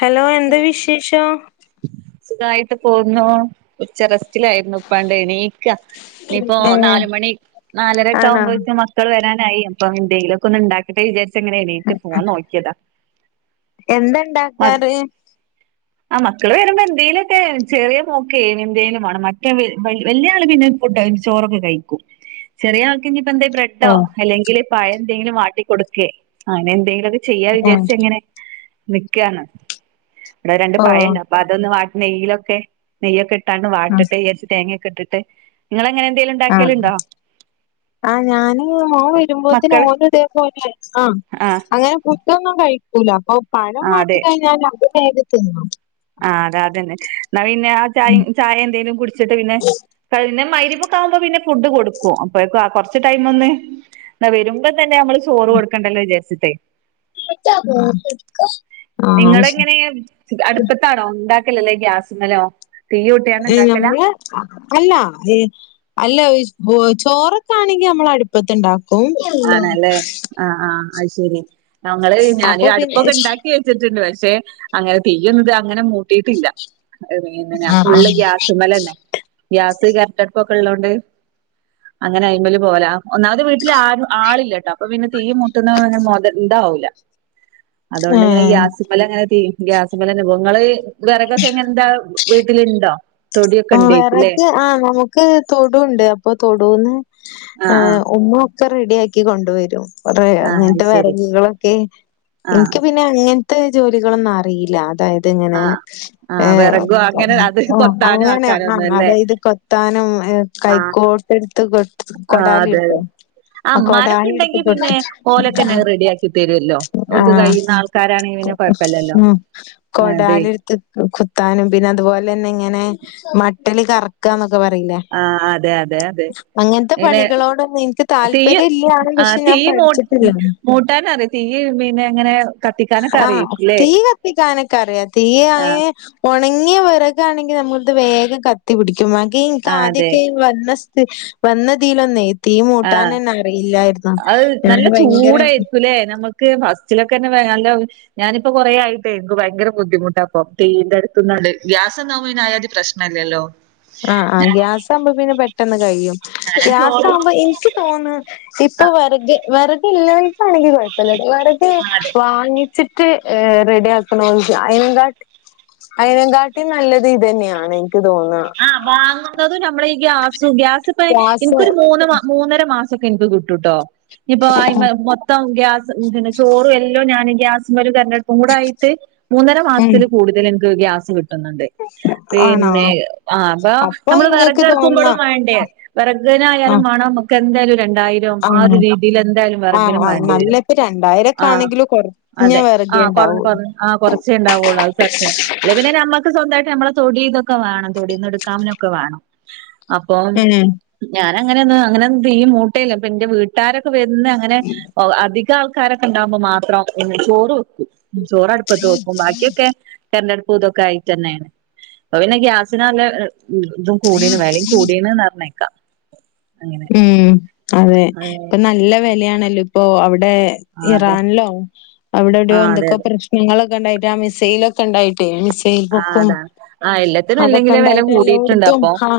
Hello, എന്ത വിശേഷം സുഖായിട്ട് പോകുന്നു ഉച്ച റസ് [unintelligible] യിരുന്നു ഇപ്പാണ്ട് എണീക്ക ഇനിയിപ്പോ ഏ നാലുമണി നാലരൊക്കെ ആണോ ആവുമ്പോയേക്കും മ ക്കള് വെരാനായി അപ്പം എന്തെങ്കിലൊക്കെ ഒന്ന് ഉണ്ടാക്കട്ടെ വിചാർച്ചങ്ങനെ എണീറ്റ് പോവാൻ നോക്കിയതാ എന്താണ്ടാക്കാറ് ആഹ് മക്കള് വരുമ്പോ എന്തേലൊക്കെ ചെറിയ മോക്കേ എന്തേലും മാണം മറ്റേ വല്യ ആള് പിന്നെ ഫുടൊക്കെ ചോറൊക്കെ കഴിക്കും ചെറിയ ആൾക്ക് ഇഞ്ഞിപ്പ എന്തെ ബ്രേ ഓ ട്ടോ അല്ലെങ്കില് പഴം എന്തെങ്കിലും വാട്ടിക്കൊടുക്കേ അങ്ങനെ എന്തെങ്കിലു ലൊക്കെ ചെയ്യാ ഏ വിചാരിച്ചങ്ങനെ നിക്കാണ് ഇവടെ രണ്ട് ഓ പഴണ്ട് അപ്പ അതൊന്ന് വാട്ടി നെയ്യിലൊക്കെ ഇട്ടാണ്ട്‌ ആ വാട്ടട്ടേ വിജാർച്ച് തേങ്ങയൊക്കെ ഇട്ട് [unintelligible] നിങ്ങളങ്ങനെ എന്തേലും ഇണ്ടാക്കല്ണ്ടോ? ആഹ് ഞാന് മോ വരുമ്പോത്ത്ന് മക്കള് ഓന്റെ അതേ പോലെ ആഹ് അങ്ങനെപ്പം ഫുഡോന്നും കഴിക്കൂല അപ്പൊ പഴം ആഹ് വാട്ടി അതെ കഴിഞ്ഞാൽ അത് വേഗം തിന്നും ആഹ് അത അതന്നെ എന്നാ പിന്നെ ആ ചായിം ചായ എന്തേലും കുട്ച്ചിട്ട് പിന്നെ പിന്നെ മഹ് രിപ്പൊക്കെ ആകുമ്പോ പിന്നെ ഫുഡ് കൊടുക്കും അപ്പയേക്ക് ആ കൊർച്ച് ടൈമൊന്ന് വെരുമ്പ തന്നെ നമ്മള് ചോറ് കൊടുക്കണ്ടല്ലോ വിജാർച്ചിട്ടെ എട്ടക്ക നിങ്ങളെങ്ങനെ അടുപ്പത്താണോ ഉണ്ടാക്കല് അല്ലെ ഗ്യാസ് മ്മലോ എയ് നമ്മളെ അല്ല ഏ അല്ല ഈ ചോ ചോറൊക്കെ ആണെങ്കി നമ്മളട്പ്പത്ത്ണ്ടാ ആണല്ലേ ആഹ് ആഹ് അത് ശെരി ഞങ്ങള് ഞാന് അപ്പൊ പിന്നെ അടുപ്പൊക്കെ ഇണ്ടാക്കി വെ [unintelligible] ണ്ട് പക്ഷെ അങ്ങനെ തെയ്യുന്നത് അങ്ങനെ മൂ കിട്ടീട്ടില്ല ഏ ഞാൻ ആ ഫുള്ള് ഗ്യാസ് മലന്നെ ഗ്യാസ് കരന്റട്പ്പ് ഒക്കെ ഉള്ളോണ്ട് അങ്ങനെ അയ്മല് പോവലാ ഒന്നാമത് വീട്ടില് ആ ആളില്ലട്ടോ അപ്പൊ പിന്നെ തീ മുട്ടുന്ന മേത ഇതാവൂല അതുകൊണ്ടിങ്ങനെ ആ ഗ്യാസ്മ്മലങ്ങനെ തീ ഗ്യാസിമ്മലന്നെപ്പൊ ഇങ്ങളീ വെറ കൊക്കെ എങ്ങൻന്താ വീട്ടിലിണ്ടോ ആഹ് വെറക് ആഹ് നമു ക്ക് തൊടുണ്ട് അപ്പൊ തൊടൂന്ന് ഏ ആഹ് ആഹ് ഉമ്മു ഒക്കെ റെഡി ആക്കി കൊണ്ടുവരും കെറേ ആഹ് അത് അങ്ങൻത്തെ ശരി വെറക് കളൊക്കെ ആഹ് ഇൻക്ക് പി ന്നെ അങ്ങൻത്തെ ജോലികളൊന്നും അറീല്ല അതായ തിങ്ങനെ ആഹ് ഏ ആഹ് വെറകും അങ്ങനെ അത് കൊത്താനും അങ്ങനെ ആക്കാനും ആ ഒന്നും അല്ലേ അതായത് കൊത്താനും ആഹ് കൈക്കോട്ട് ഇട്ത്ത് കൊ ആഹ് കൊടാലി അതെ അതെ ഇടത്തേ ആഹ് ഇമ്മാരൊക്കെ കൊടാളി എടുത്ത് ഇണ്ടെങ്കി പിന്നെ പൊട്ടിച്ച് ഓലൊക്കെന്നെ ആഹ് റെഡിയാക്കി തരുവല്ലോ ഓൽക്ക് ആഹ് കഴിയുന്ന ആൾക്കാരാണെങ്കി പിന്നെ കൊഴപ്പല്ലല്ലോ അതെ കൊടാലി എ കുത്താനും പിന്നെ അതുപോലെ തന്നെ ഇങ്ങനെ മട്ടൽ കറക്കന്നൊക്കെ പറയില്ലേ ആഹ് അതെ അതെ അതെ അങ്ങനത്തെ ഇങ്ങനെ പണികളോടൊന്നും എനിക്ക് താല്പര്യം ഇല്ലാണ് പക്ഷെ ഞാൻ പഠിച്ച മൂട്ടാന അറിയ തീ മീനെ ഇങ്ങനെ കത്തിക്കാനൊക്കെ ആഹ് അറിയിക്കുംല്ലേ തീ കത്തിക്കാാനൊക്കെ അറിയാം തീ അയ്ന് ഒണങ്ങിയ വിറകാണെങ്കി നമ്മളിത് വേഗം കത്തി പിടിക്കും ബാക്കി എനിക്ക് ആഹ് അതെ ആദ്യൊക്കെ വന്ന സ ത്ത് വന്നതിലൊന്നേ തീ ആഹ് മൂട്ടാനന്നെ അറിയില്ലായിന്ന് ഞാാന് ഭയങ്കര ക്കുല്ലേ നമ്മക്ക് ഓക്ക് ഫസ്റ്റിലൊക്കെ തന്നെ നല്ല ഞാനിപ്പ കൊറേ ആയിട്ട് എനിക്ക് ഭയങ്കര ബുദ്ധിമുട്ടാപ്പം തീയിന്റെ അടുത്ത്ന്നാല് ഗ്യാസ്ന്നാവുമ്പ പിന്നെ അയാതി പ്രശ് നല്ലല്ലോ ആഹ് ആഹ് ഗ്യാസാക്പ പിന്നെ പെട്ടെന്ന് കഴിയും ഞാനാ ഗ്യാസ ചോറ് ആകുമ്പ ആഹ് എനിക്ക് തോന്ന ഇപ്പൊ വെറക് വെറക് ഇള്ളവർക്കാണെങ്കി കൊഴപ്പില്ല വെറക് അതെ വാങ്ങി ചിട്ട് റെഡിയാക്കണോല്ക്ക് അയ്ന്ങ്കാട്ടി അയനകാട്ടി നല്ലത് ഇത് തന്നെയാണ് എനിക്ക് തോന്നാ ആഹ് വാങ്ങുന്നത് നമ്മള് ഈ ഗ്യാസു ഗ്യാസ് ഇപ്പ ശ്വാസ എന്ക്കൊരു മൂന്ന് മാ മൂന്നര മാസൊക്കെ എനിക്ക് കിട്ടൂട്ടോ ഇഞ്ഞിപ്പൊ ആയിമെ മൊത്തം ഗ്യാസ് പിന്നെ ചോറും എല്ലാം ഞാന് ഗ്യാസ് മേല് വെ കൂടായിട്ട് മൂന്നര ഉം മാസത്തില് കൂടുതല് എനിക്ക് ഗ്യാസ് കിട്ട് ട്ട്ന്നുണ്ടെ ആണോ പിന്നെ അപ്പ അപ്പൊ നമ്മള് ഇങ്ങക്ക് വെറക് തോന്നാ എറക്കുമ്പോളും വേണ്ടേ വെറകിനായാലും ആഹ് വേണം നമുക്ക് എന്തായ്ലൊരു രണ്ടായിരം ആ ഒരു ആഹ് രീതില് എന്തായാലും ആഹ് വെറകിനും ആഹ് വേണ്ടി നല്ല വരും ഇപ്പ രണ്ടായിരൊക്കെ ആഹ് ആണെങ്കിലും കൊറഞ്ഞ അതെ വെറകെ ആഹ് ഉണ്ടാവൂ പറഞ്ഞോ പറഞ്ഞോ ആഹ് കൊറച്ചേ ഇണ്ടാവുള്ളൂ അത് സത്യ അല്ലെ പിന്നെ ഞമ്മക്ക് സ്വന്തയിട്ട് ഞമ്മളെ തൊടിതൊക്കെ വേണം തൊടിന്ന് എടുക്കാനൊക്കെ വേണം അപ്പം ഉം ഞാനങ്ങനെന്ന് അങ്ങനെ തീയും മൂട്ടെല്ല് അപ്പ എന്റെ വീ ട്ടാരൊക്കെ വരുന്ന അങ്ങനെ ഒ അധിക ആൾക്കാരൊക്കെ ണ്ടാകുമ്പോ മാത്രം ചോറ് വെക്കും ചോറ് അടുപ്പത്ത് വെക്കും ബാക്കിയൊക്കെ കരണ്ടടുപ്പ് ഇതൊക്കെ ആയിട്ട് തന്നെയാണ് അപ്പ പിന്നെ ഗ്യാസ്സ്‌ നാലെ ഇതും കൂടീന് വേലയും കൂടീന്ന് നറിഞ്ഞേക്കാം ഉം അതെ ഇപ്പൊ നല്ല വെലയാണല്ലോ ഇപ്പൊ അവിടെ ആ അതെ ഇറാനിലോ അവിടെ ആ എവിടെയോ അതെ എന്തൊക്കെ അതെ പ്രശ്നങ്ങളൊക്കെ ഇണ്ടായിട്ടെ ആ മിസൈല് ഒക്കെണ്ടായിട്ടെ മിസ് തേൽ ആ പൊക്കും അതാണ് ആ എല്ലാത്തിനും അല്ലെങ്കിലേ വെല അതൊക്കെണ്ടായിട്ട് കൂടിയിട്ടുണ്ട് എല്ലോടുത്തും അപ്പൊ ഹാ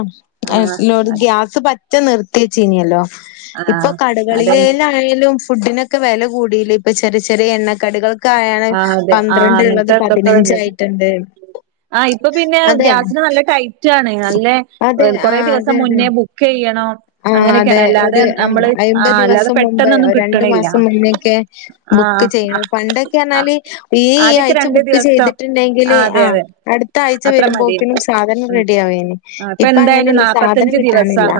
ആ എല്ലോടു ഗ്യാസ് സ് പറ്റ നിർത്തിച്ചിനിയല്ലോ ആ ഇപ്പൊ അതന്നെ കടകളിലെലാ യാലും ഫുഡിനൊക്കെ വെല കൂടിയില്ലെ ഇപ്പ ചെറിയ ചെറിയ എണ്ണക്കടികൾ ക്കയാണ് ആ അതെ ആ പന്ത്രണ്ട് ഇള്ളത് അങ്ങനത്തെ ഇതൊക്കെ പതിനഞ്ച് വന്നിട്ട് ആയിട്ട്ണ്ട് ആഹ് ഇപ്പൊ പിന്നെ ഗ്യാസിന് നല്ല ടൈറ്റ് ആണ് നല്ലെ അതെ കൊറെ ആഹ് അതെ ദിവസം അതെ മുന്നേ ബു ക്കെയ്യണം ആഹ് അതെ ഒരു ഉം അയമ്പത് അല്ലാതെ ദിവസം മുമ്പേ പെട്ടെന്നൊന്നും ഒര് രണ്ടു കിട്ടണില്ല മാസം മുന്നേക്കെ ആഹ് ബുക്ക് ചെയ്യണ പണ്ടെ ആഹ് ക്കനാല് ഈ ഈ ആദ്യൊക്കെ ആയ്ച്ച രണ്ട് ബുക്ക് ദിവസം ചെയ്തിട്ടുണ്ടെങ്കില് അതെ ആഹ് അതെ അടുത്ത ആയ് ച്ച് അത്ര മതി വരുമ്പോക്കിനും സാധനം ഉം റെഡി ആവിന് ഇപ്പൊ അങ്ങനെയല്ല സാധനം കിട്ടാനില്ല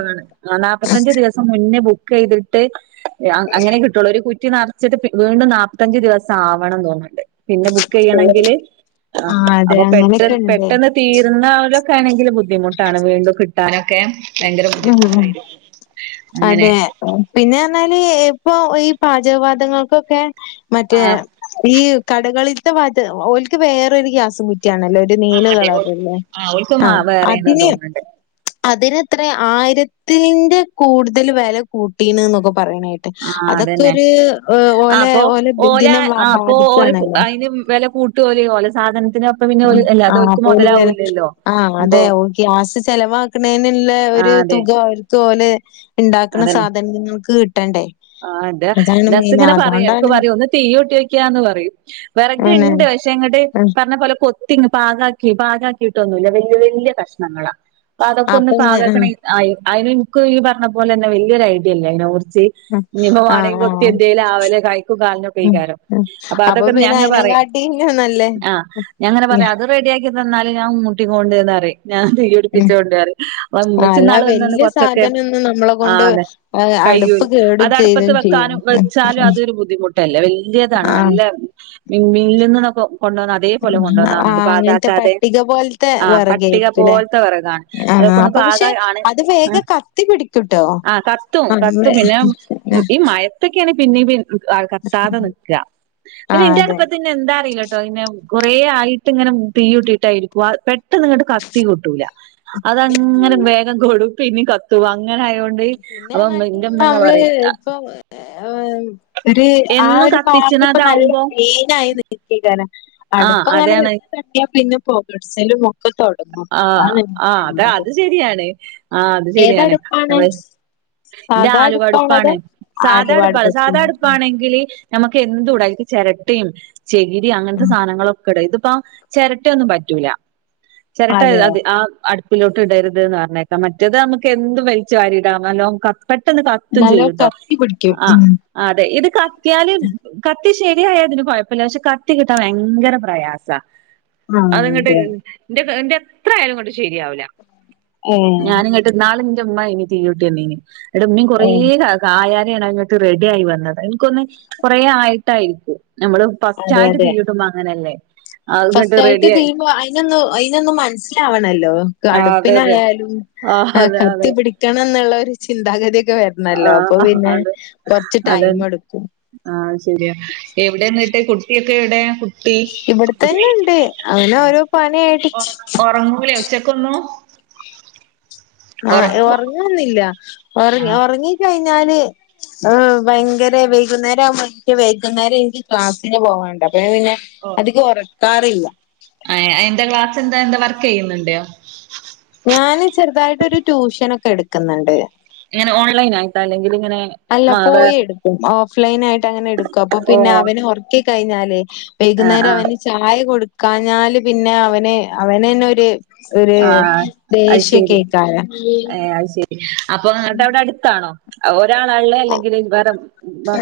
ആഹ് നാപത്തഞ്ച് ദിവസം മുന്നേ ബുക്കെയ്തിട്ട് അങ്ങനെ കിട്ടുള്ളൂ ഒരു കുറ്റി നറച്ചിട്ട് വീണ്ടും നാപത്തഞ്ച് ദിവസം ആവണംന്ന് തോന്നുന്നുണ്ട് പിന്നെ ബുക്കെയ്യണങ്കില് ആഹ് അതെ അപ്പൊ പെട്ടെ അങ്ങനെയൊക്കെ ഉണ്ട് പെട്ടെന്ന് തീര്ന്ന ആവരൊക്കെ ആണെങ്കില് ബുദ്ധിമുട്ടാണ് വീണ്ടും കി ത്താനൊക്കെ ഭയങ്കര ഉം ബുദ്ധിമുട്ടായിരിക്കും അങ്ങനെ പിന്നെന്നാല് ഇപ്പൊ ഈ പാചകവാതങ്ങൾക്കൊക്കെ മറ്റേ ആ ഈ കടകളില്ത്തെ വാത് ഓല്ക്ക് വേറെരു ഗ്യാസും കുറ്റിയാണല്ലെ ഒര് ര് ആ അതെ ഓ നീലകളറല്ലെ ആ ഓൽക്ക് ആഹ് വേറെന്ന് അതിന് തോന്നുന്നുണ്ട് അതിനെത്രയാ ആയിരത്തിന്റെ കൂടുതല് വില കൂട്ടീണ് എന്നൊക്കെ പറയണണെ ആ അതെക്കെ അതന്നെ ഒരു ആ ഓലെ അപ്പൊ ഓലെ ഓല ദിനം ബാധിക്കാണല്ലോ ട്ടോൽ ഓല സാധനത്തിന് ആഹ് ആഹ് പോലെ ആഹ് അപ്പൊ അതെ ഓ ഗ്യാസ് ചെലവാക്കണെനുള്ള ആ ഒരു അതെ തുക ഒര് ഓൽ ഉണ്ടാക്കണ സാധനങ്ങൾക്ക് കിട്ടണ്ടേ ആഹ് ന്റെ അതാണ് ഹസ് മെയിന്. ഇങ്ങനെ പറയും എടക്ക് അതോണ്ടാണ് പറയും ഒന്ന് തീയ് മൂട്ടി നോക്കിയ ന്ന് പറയും പിന്നെ വിറകിണ്ട് പക്ഷെ ഇങ്ങട്ട് ഉം പറഞ്ഞ പോലെ കൊ ങ്ങ് പാകാക്കി പാകാക്കിയിട്ടൊന്നുമില്ല വല്യയ വല്യയകഷ്ണങ്ങളാ അപ്പൊ അതൊക്കെ ഒന്ന് ഇങ്ങ ആഹ് പാകാക്കണെ ആയി അയിനെനക്ക് ഈ പറഞ്ഞ പോലെ തന്നെ വലിയൊരു ഐഡിയല്ലേ അതിനെ കുറിച്ച് ഇഞ്ഞിപ്പോ ആഹ് വാണെങ്കി ആഹ് കൊത്തി ആഹ് എന്തേലും ആവെല് കയിക്കും കാലിനൊക്കെ ഉം ഏകാരം ഉം. അപ്പൊ അതൊക്കെ പിന്നെ ഞാനിങ്ങനെ പറയും അയിനെക്കാട്ടിലും നല്ലേ ആഹ് ഞങ്ങനെ ഉം പറയാ അത് റെഡി ആക്കിതന്നാലും ഞാൻ മ്മൂട്ടി കൊണ്ടന്നറിം ഞാൻ ഉം. കത്തിച്ചോണ്ട് പറയും മ്മച്ചി അല്ല നാള് നിന്നെന്ന് വല്യ കുറച്ചൊക്കെ സാധനൊന്നും നമ്മളെ ആഹ കൊണ്ട് അതെ ഏഹ് കയ്യൂ അടുപ്പ് കേടും അടുപ്പത്ത് ചെയ്യും ചെയ്യും. വെക്കാനും ഉം വെച്ചാലും ഉം അതൊരു ബുദ്ധിമുട്ടല്ലെ വലിയതാണ് ആഹ് നല്ല മീ മില്ലിന്ന് കൊണ്ടന്ന അതേപോലെ കൊണ്ടുവന്നാവുന്നുണ്ട് ആഹ് അങ്ങനത്തെ പാകക്കാതെ പട്ടിക പോലത്തെ ആഹ് പട്ടിക വെറകായിരിക്കുംല്ലേ? പോലത്തെ വിറകാണ് ആഹ് അതൊക്കെ ഒന്ന് അപ്പൊ പാക പക്ഷെ ആണ് അത് ആഹ് വേഗം കത്തി പിടിക്കൂട്ടോ. ആഹ് കത്തും അതെ കത്തും പിന്നെ ഉം ഈ മയത്തൊക്കെയാണ് പിന്നിം പിൻ കത്താതെ നിക്കാ. പിന്നെ ആഹ് ഇന്റെ അതെ അടുപ്പെത്ത് ഇന്നെന്താ അറീലട്ടോ ഇങ്ങനൊരു കൊറേ ആയിട്ട്ങ്ങനെ ഉം തീയുട്ടിട്ടായിരിക്കും ആഹ് പെ ട്ടന്ന്ങ്ങണ്ട് കത്തി കിട്ടൂല. അതങ്ങനെ വേഗം കെടും പിന്നിം കത്തും അങ്ങനായോ ണ്ട്. അപ്പൊ ഇമ്മ ഇൻ്റെമ്മെങ്ങനെ പറിം ഇപ്പ ഒര് ആ എന്നും ഒരു ഭാഗ ഇപ്പ നല്ല കത്തിച്ച്ണതാവുമ്പോ ക്ലീനായി നി ക്കേക്കാരം. ആഹ് അട്പ്പങ്ങാന് അതാണ് കത്തിയാപിന്നെ പൊകട്ച്ചലും ആഹ് ആഹ് അത അത് ശരിയാണ്. ആഹ് അത് ശരിയാണ് ഏതടുപ്പാണ് അവ ഇൻ്റെ സാധാ അടുപ്പാണോ ആലുവടുപ്പാണ്. അതോ ആലുവ സാധാട്പ്പാണ്. സാധാ അടുപ്പത്തന്നെ അടുപ്പാണെങ്കില് നമക്ക് എന്തൂട അയ്ക്ക് ചെരട്ടിം ചെകിരി അങ്ങൻത്തെ സാനങ്ങളൊക്കെ ഇട. ഇതിപ്പ ചെരട്ടയൊന്നും പറ്റൂല. ചെരട്ട അതെയോ അത് ആഹ് അട് പിലോട്ട് ഇടര്ത് ന്ന് പറഞ്ഞേക്കാം. മറ്റേത് അമ്മക്ക് എന്തും വൽച്ച് വാരിടാം നല്ലോം ക പെട്ടെന്ന് കത്തും നല്ലോം ചെയ്യുട്ടോ. കത്തി പിടിക്കും ആഹ് ഉം അതെ ഇത് കത്തിയാല് കത്തി ശരിയായ ഇതിന് കൊഴപ്പല്ല്യ. പക്ഷെ കത്തി കിട്ടാൻ ഭയങ്കര പ്രയാസാ അത് ആഹ് ഇങ്ങട്ട് അതെ എൻ്റെ ഇൻ്റെ എത്ര ആയാലും ഇങ്ങണ്ട് ശരിയാവൂല ഏഹ് ഞാനിങ്ങ ട്ട് ഇന്നാളിന്റെമ്മ ഇനി തീയുട്ടന്നീനി. ഇന്ന്ട്ടിമ്മിം കെറേ ഓഹ് കാല കായാനേണ്ങ്ങട്ട് റെഡി ആയി വന്നത്. ഇൻക്കോന്ന് കൊറേ ആയിട്ടായിരിക്കും നമ്മള് അതെ ഫസ്റ്റായിട്ട് അതെ തീയ്യ്ടുമ്പോ അങ്ങനല്ലേ. അഹ്‌ങ്ങട്ട് റെഡി ആയി നൊന്ന് അയ്നൊന്നും മൻസ്സിലാവണല്ലോ ആ അതെ അതെ അടുപ്പിനായാലും ആ അതെ അതെ കത്തി പിടി ക്കണന്ന്ള്ള ഒരു ചിന്താഗതിയൊക്കെ വെര്ണല്ലോ അപ്പൊ ആഹ് പിന്നെ കൊർച്ച് ടൈമെടുക്കും ആ ആഹ് ശരിയാ. എവ്ടെന്നിട്ട് കുട്ടിയൊക്കെ എവ്ടേ ട്ടി, ഇവിടെ കുട്ടി, തന്നെ ഉണ്ട് അങ്ങനെ ഓരോ പണിയായിട്ട് ഒറങ്ങൂലെ ഉച്ചക്കൊന്നും ഒറ ആഹ്, ഒറങ്ങുന്നില്ല. ആഹ് ഒറങ്ങിക്കെയ്ഞ്ഞാല് ആഹ്, ഭയങ്കര വൈകുന്നേരം ആവുമോ ഇൻക് വൈകുന്നേരം ഇൻക്ക് ക്ലാസ്സിന് പോവാണ്ട് ഞാൻ പിന്നെ അതിക ഒറക്കാറില്ല്യ അഹ് അഹ്എന്തയ്യുവാ ക്ലാസ് എന്താ എന്താ വർക്കെയ്യുന്നുണ്ടോ ഞാന് ചെറ്തായിട്ടൊരു ട്യൂഷനൊക്കെ എട്ക്ക്ന്ന്ണ്ട് എങ്ങനെ ഓൺലൈനായിട്ടാ അല്ലെങ്കില് ഇങ്ങനെ അല്ല മാ വേ പോയി എടുക്കും ഓഫ് ലൈനായിട്ട് അങ്ങനെ എടുക്കും അപ്പൊ ഓ പിന്നെ അവനെ ഒറക്കിക്കഴിഞ്ഞാല് ആഹ് വൈകുന്നേര ആഹ് അവന് ചായ കൊടുക്കാഞ്ഞാല് പിന്നെ അവന് അവനെ ന്നെ ഒര് ഒര് ആഹ് ദേഷ്യക്കെ ഏയ്ക്കാരം അപ്പം ങ്ങട്ട് അവിടെ അടു ത്താണോ ഒരാളാ ള്ളെ അല്ലെങ്കില് വേറെ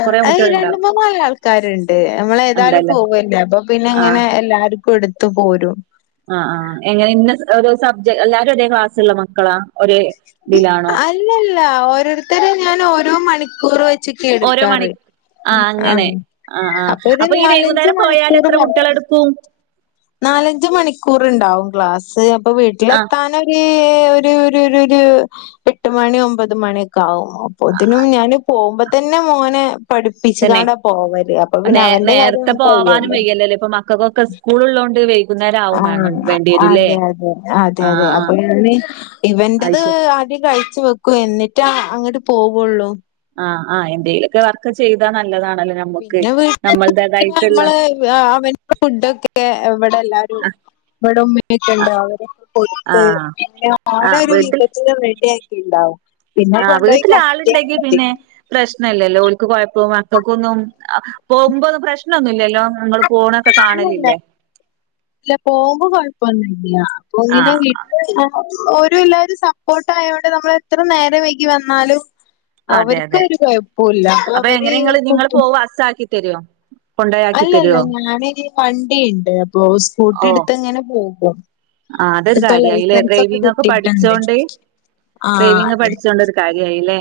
കെറേ അത് കുട്ടിയൾ രണ്ട് മൂന്നാലാൾക്കാര് ണ്ട് നമ്മള് ഏതാലും ഉണ്ടല്ലേ പോവല്ലേ അപ്പം പിന്നെ ആഹ് ഇങ്ങനെ എല്ലാര്ക്കു ഇട്ത്ത് പോരും ആഹ് ആഹ് എങ്ങനെ ഇന്ന ഒരു സബ്ജ എല്ലാരും ഒരേ ക്ലാസ്ള്ള മക്കളാ ഒരേ ഇതിലാണോ അല്ലല്ല ഓരോരുത്തരെ ഞാൻ ഓരോ മണിക്കൂറ് വെച്ച്ക്കേ ഓരോ മണി എട്ക്കാറ് ആഹ് ആഹ് ആഹ് അപ്പൊ ഒരു ഈ നാലഞ്ച് വൈകുന്നേരം പോയാൽ മണിക്കൂറ് എത്ര കുട്ടികളെ വർക്ക് എടുക്കും നാലഞ്ച് മണിക്കൂറ്ണ്ടാവും ക്ലാസ് അപ്പൊ ആഹ് വീട്ടിലെത്താനൊര് ഏഹ് ഒര് ഒര് ഒര് ഒര് എട്ട് മണി ഒമ്പത് മണി ഒക്കാവും. അപ്പോതിനും ഞാന് പോവുമ്പതന്നെ മോന് തന്നെ പഠിപ്പിച്ച്കാണ്ടാ പോവല് അപ്പം പിന്നെ അവന്റെ കാര്യം കഴിയൊല്ലോ ല്ലല്ല ഇപ്പം മ ക്കൊക്കെ സ്കൂള് ള്ളോണ്ട് വൈ ആണേ അതെ അതെ അതെ അതെ ആഹ് അപ്പൊ ആഹ് ഞാന് അത് ഇവന്റത് ശരി ആദ്യം കഴിച്ച് വെക്കും എന്നിട്ടാ അങ്ങട്ട് പോവുള്ളൂ ആഹ് ആഹ് എന്തേലു പിന്നെ വീട്ട് പോയിട്ട് നമ്മൾടേതായിട്ടുള്ള നമ്മള് വ് അവൻ്റെ ഫുഡൊക്കെ ക്കെ ഇവിടെ എല്ലാരു ഇവിടെ ഉമ്മി ഉപ്പ യൊക്കെണ്ട് അവരൊക്കെ കൊട്ത്ത് ആഹ് അങ്ങനെ ഓനെ ആഹ് ഒര് വീട്ടിൽ വിധത്തിലും റെഡിയാക്കിണ്ടാവും ആഹ് വീട്ടില് ആള്ണ്ടെങ്കി പിന്നെ പ്രശ്നല്ലല്ലോ ഓൽക്ക് കൊഴപ്പോ മക്കൾക്കൊന്നും പോകുമ്പോ അത് പ്രശ്നൊന്നുല്ലല്ലോ ഇങ്ങള് പോണൊക്കെ ഇല്ലല്ല കാണലില്ലേ ഇല്ല പോകുമ്പോ കൊഴപ്പൊന്നും ഇല്ല അപ്പോ ഇങ്ങനെ ആഹ് വീ ആഹ് ഓരും എല്ലാവരും സപ്പോർട്ട് ആയോണ്ട് നമ്മൾ എത്ര നേരം വൈകി വന്നാലും അതെ അവർക്ക് അതെ ഒര് കൊഴപ്പോല്ല അപ്പൊ അവര് [unintelligible] പാസാക്കി തരോ കൊണ്ടയാക്കി അല്ലല്ല തരോ ഞാനൊര് വണ്ടി ഇണ്ട് അപ്പൊ സ്കൂട്ടി ഓഹ് എടുത്ത് ഇങ്ങനെ പോകും ആഹ് അതൊരു ഇപ്പൊ കാര്യായില്ലേ ലൈസൻസ് ഡ്രൈവിംഗ് ഒക്കെ കിട്ടിയിട്ടുണ്ട് പഠിച്ചോണ്ട് ആഹ് ഡ്രൈവിങ് അതെ പഠിച്ചോണ്ടൊര് കാര്യായി ല്ലേ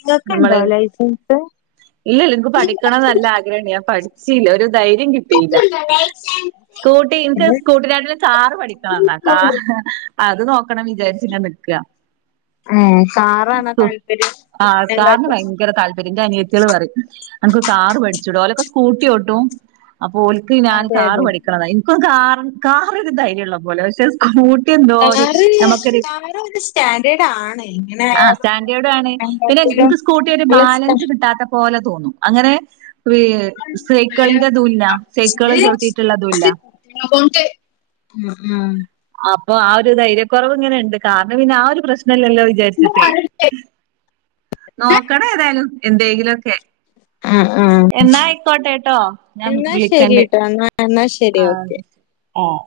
ഇങ്ങക്ക് ണ്ടോ ലൈസൻസ് ഇല്ലല്ല ഇൻക്ക് പഠിക്കണം ന്ന് നല്ല ആഗ്രഹം ഇണ്ട് ഞാൻ പഠിച്ചീല്ല ഒരു ധൈര്യം കിട്ടിയില്ല സ്കൂട്ടി ഇൻക്ക് സ്കൂട്ടി നേട്ടീലും കാ കാറ് പഠിക്കണം ന്നാ കാ അത് നോക്കണം ന്ന് വിചാരിച്ച് ഇങ്ങനെ നിക്കാ ഏഹ് കാറാണോ ഇൻകും താല്പര്യം ആഹ് കാറിന് സ്കൂട്ടിനെകാട്ടിലും ഭയങ്കര താല്പര്യം ന്റെ അനിയ ത്തിയള് പറയ് അൻക്ക് കാറ് പഠിച്ചുടെ ഓലൊക്കെ സ്കൂട്ടിയോട്ടും അപ്പൊ ഓ ൽക്ക് ഞാൻ അതെ കാറ് അതെ പഠിക്കണം ന്നാ ഇൻക്കും കാ കാറ് ഒര് ധൈര്യള്ള പോലെ പക്ഷെ സ്കൂട്ടി എന്തോ ഒരു കാറ് നമുക്കൊരു കാറൊര് സ്റ്റാൻഡേർഡ് ആണ് എങ്ങനെ ആഹ് യാൽ സ്റ്റാൻഡേർഡ് ആണ് പിന്നെ ഇൻക്ക് സ്കൂട്ടി ഓട്ടിയാ നല്ല ബാലൻസ് കിട്ടാത്ത പോലെ തോന്നും അങ്ങനെ വി സ്റ്റാൻഡേർഡ് സൈക്കളിന്റെ ഇതും ഇല്ല സൈക്കള് ചവിട്ടിയിട്ട്ള്ളതും ഇല്ല നബോണ്ട് ആഹ് ആഹ് അപ്പൊ ആഹ് ഒരു ധൈര്യക്കുറവ് ഇങ്ങനെയുണ്ട് കാറിന് പിന്നെ ആഹ് ഒരു പ്രശ്നം ഇല്ലല്ലോ ഉം വിചാരിച്ചിട്ടേ നോക്കണം ഏതായാലും എന്തെങ്കിെലക്കെ ഉം എന്നാ ആയിക്കോട്ടെട്ടോ ഞാൻ എന്നാ വിളിക്കണ്ട് ശരിട്ടോ എന്നാ എന്നാ ശരി ആഹ് ഓക്കെ ആഹ്